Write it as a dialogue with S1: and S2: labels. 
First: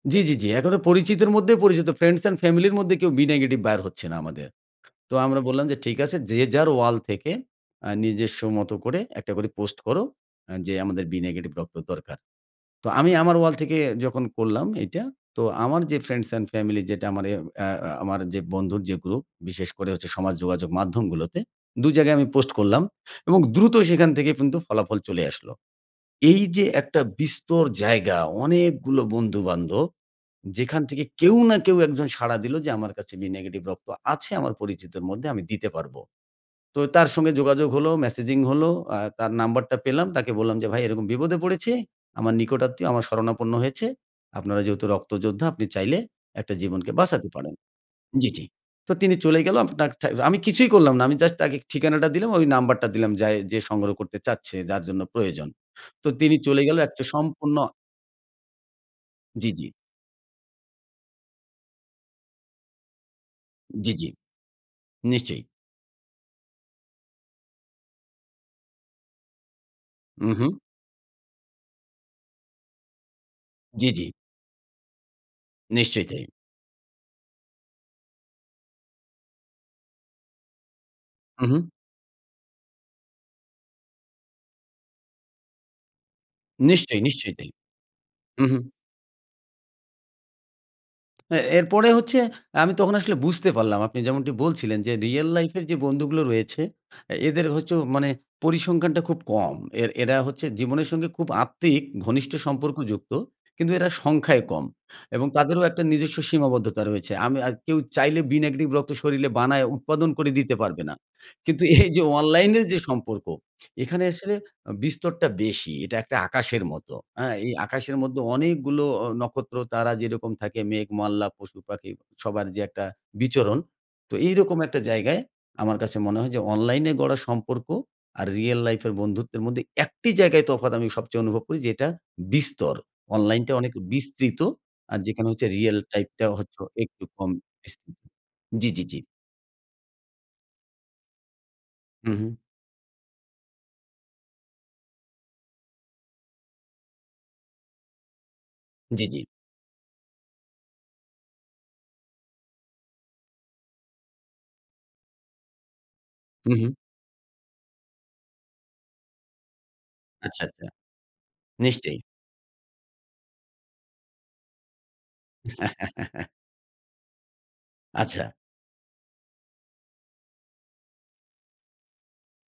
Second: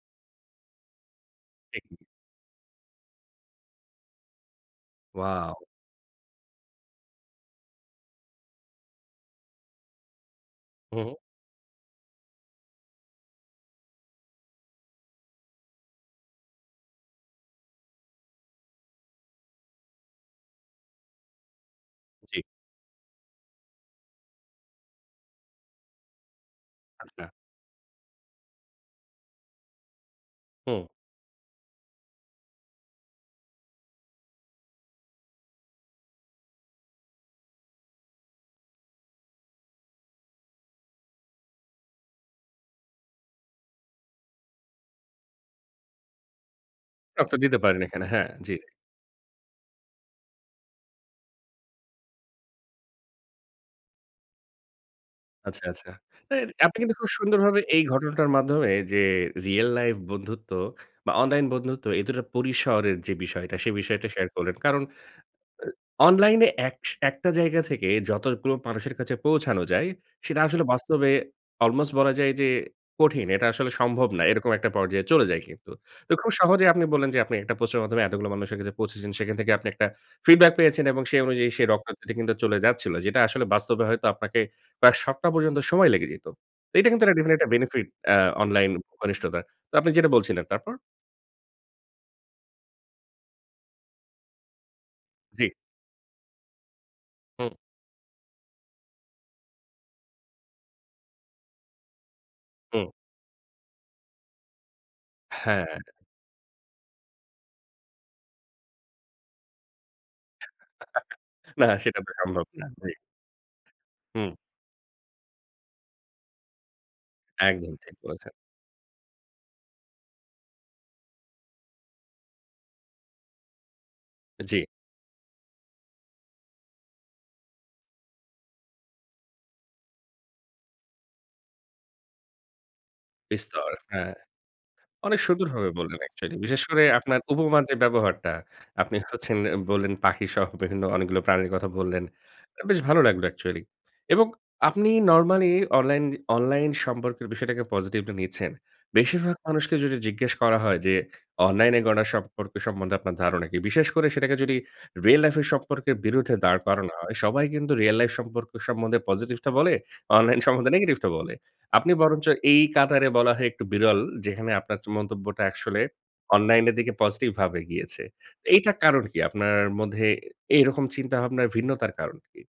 S1: জি, জি, জি। এখনো পরিচিতর মধ্যে পরিচিত।
S2: [unintelligible]
S1: ফ্রেন্ডস অ্যান্ড ফ্যামিলির মধ্যে কেউ 'বি নেগেটিভ' বের হচ্ছে না আমাদের। তো আমরা
S2: ওয়াও!
S1: বললাম যে ঠিক আছে, যে যার ওয়াল থেকে আ নিজস্ব মত করে একটা করে পোস্ট করো আ যে
S2: হু,
S1: আমাদের
S2: হু
S1: 'বি নেগেটিভ' রক্ত দরকার। তো আমি আমার ওয়াল থেকে যখন করলাম এটা তো আমার যে ফ্রেন্ডস অ্যান্ড ফ্যামিলি যেটা আমার এ অ্যা অ্যা আমার যে বন্ধুর যে গ্রুপ বিশেষ করে হচ্ছে সমাজ যোগাযোগ মাধ্যমগুলোতে ২ জায়গায় আমি
S2: জি।
S1: পোস্ট করলাম এবং দ্রুত সেখান থেকে কিন্তু ফলাফল চলে আসলো। এই যে একটা
S2: আচ্ছা।
S1: বিস্তর জায়গা অনেকগুলো বন্ধু-বান্ধব যেখান
S2: হু।
S1: থেকে কেউ না কেউ একজন সাড়া দিলো যে আমার কাছে 'বি নেগেটিভ' রক্ত আছে আমার পরিচিতর মধ্যে আমি দিতে পারব। তো তার সঙ্গে যোগাযোগ হলো, মেসেজিং হলো, আ তার নাম্বারটা পেলাম। তাকে বললাম যে ভাই এরকম বিপদে পড়েছে, আমার নিকটাত্মীয় আমার শরণাপন্ন হয়েছে। আপনারা যেহেতু রক্তযোদ্ধা আপনি চাইলে একটা জীবনকে বাঁচাতে
S2: রক্ত
S1: পারেন
S2: দিতে পারেন এখানে, হ্যাঁ,
S1: জি, জি।
S2: জি, জি।
S1: তো তিনি চলে গেল। আপনার ঠায় আমি কিছুই করলাম না। আমি জাস্ট তাকে ঠিকানাটা দিলাম। ওই নাম্বারটা দিলাম যায়ে যে সংগ্রহ করতে চাচ্ছে যার জন্য প্রয়োজন।
S2: আচ্ছা, আচ্ছা।
S1: তো তিনি
S2: এর
S1: চলে গেল
S2: আপনি কিন্তু
S1: একটা
S2: খুব
S1: সম্পূর্ণ
S2: সুন্দরভাবে এই ঘটনাটার মাধ্যমে যে
S1: জি,
S2: real
S1: জি।
S2: লাইফ বন্ধুত্ব বা অনলাইন বন্ধুত্ব এই দুটার পরিসরের যে বিষয়টা সে
S1: জি,
S2: বিষয়টা
S1: জি।
S2: শেয়ার করলেন। কারণ
S1: নিশ্চয়ই।
S2: অ্যা অনলাইনে একশ একটা জায়গা থেকে যতগুলো মানুষের কাছে পৌঁছানো যায় সেটা
S1: উহু।
S2: আসলে বাস্তবে almost বলা যায় যে কঠিন। এটা আসলে
S1: জি, জি।
S2: সম্ভব না। এরকম একটা পর্যায়ে চলে যায় কিন্তু।
S1: নিশ্চয়
S2: তো
S1: তাই।
S2: খুব সহজেই আপনি বললেন, যে আপনি একটা পোস্টারের মাধ্যমে এতগুলো মানুষের কাছে পৌঁছেছেন সেখান থেকে আপনি একটা ফিডব্যাক পেয়েছেন এবং সেই অনুযায়ী সে
S1: উহু।
S2: রক্ত দিতে কিন্তু চলে যাচ্ছিল। যেটা আসলে বাস্তবে হয়তো আপনাকে প্রায় সপ্তাহ পর্যন্ত সময় লেগে যেত। এটা
S1: নিশ্চয়ই,
S2: কিন্তু একটা
S1: নিশ্চয়ই
S2: definitely
S1: তাই।
S2: একটা benefit আ
S1: উ, হু।
S2: অনলাইন ঘনিষ্ঠতার। তো আপনি যেটা বলছিলেন তারপর?
S1: এ এরপরে হচ্ছে আমি তখন আসলে বুঝতে পারলাম আপনি যেমনটি বলছিলেন যে রিয়েল
S2: জি।
S1: লাইফের যে বন্ধুগুলো রয়েছে, এদের
S2: হুম।
S1: হচ্ছে মানে পরিসংখ্যানটা খুব কম। এর এরা হচ্ছে জীবনের সঙ্গে খুব আত্মিক ঘনিষ্ঠ
S2: হুম।
S1: সম্পর্কযুক্ত। কিন্তু এরা সংখ্যায় কম। এবং তাদেরও
S2: হ্যাঁ।
S1: একটা নিজস্ব সীমাবদ্ধতা রয়েছে। আমি আ কেউ চাইলে 'বি নেগেটিভ' রক্ত শরীলে বানায় উৎপাদন করে দিতে পারবে না। কিন্তু
S2: না
S1: এই
S2: সেটা
S1: যে
S2: তো সম্ভব
S1: অনলাইন
S2: না।
S1: এর যে
S2: জি।
S1: সম্পর্ক, এখানে
S2: হুম।
S1: আসলে বিস্তরটা বেশি। এটা একটা আকাশের মতো। আ এই
S2: একদম ঠিক
S1: আকাশের মধ্যে
S2: বলেছেন।
S1: অনেকগুলো অ নক্ষত্র তারা যেরকম থাকে মেঘ, মল্লা, পশু-পাখি সবার যে একটা বিচরণ তো এইরকম
S2: জি।
S1: একটা জায়গায় আমার কাছে মনে হয় যে অনলাইনে গড়া সম্পর্ক আর রিয়েল লাইফ এর বন্ধুত্বের মধ্যে একটি জায়গায় তফাৎ আমি সবচেয়ে অনুভব করি যেটা বিস্তর। অনলাইনটা
S2: বিস্তর,
S1: অনেক
S2: হ্যাঁ।
S1: বিস্তৃত আর
S2: অনেক
S1: যেখানে হচ্ছে
S2: সুন্দরভাবে
S1: রিয়েল
S2: বললেন
S1: লাইফটাও
S2: actually
S1: হচ্ছে
S2: বিশেষ করে
S1: একটু
S2: আপনার
S1: কম
S2: উপমার যে
S1: বিস্তৃত
S2: ব্যবহারটা
S1: জি, জি,
S2: আপনি
S1: জি।
S2: হচ্ছেন, বললেন পাখি সহ বিভিন্ন অনেকগুলো প্রাণীর কথা বললেন।
S1: উহু।
S2: বেশ ভালো লাগলো অ্যাকচুয়ালি। এবং আপনি নরমালি অনলাইন অনলাইন সম্পর্কের বিষয়টাকে পজিটিভলি নিচ্ছেন।
S1: জি, জি।
S2: বেশিরভাগ মানুষকে যদি জিজ্ঞেস করা হয় যে অনলাইনে গড়া সম্পর্ক সম্বন্ধে আপনার ধারণা কী? বিশেষ করে সেটাকে যদি real লাইফের সম্পর্কের বিরুদ্ধে দাঁড়
S1: উহু।
S2: করানো হয়, সবাই কিন্তু real লাইফ সম্পর্ক সম্বন্ধে পজিটিভটা বলে, অনলাইন
S1: আচ্ছা, আচ্ছা।
S2: সম্বন্ধে নেগেটিভটা বলে। আপনি
S1: নিশ্চয়ই।
S2: বরঞ্চ এই কাতারে বলা হয় একটু বিরল যেখানে আপনার চ মন্তব্যটা আসলে অনলাইনের দিকে পজিটিভভাবে গিয়েছে।
S1: আচ্ছা।
S2: এইটা কারণ কি? আপনার মধ্যে এই রকম চিন্তাভাবনার ভিন্নতার কারণ কি?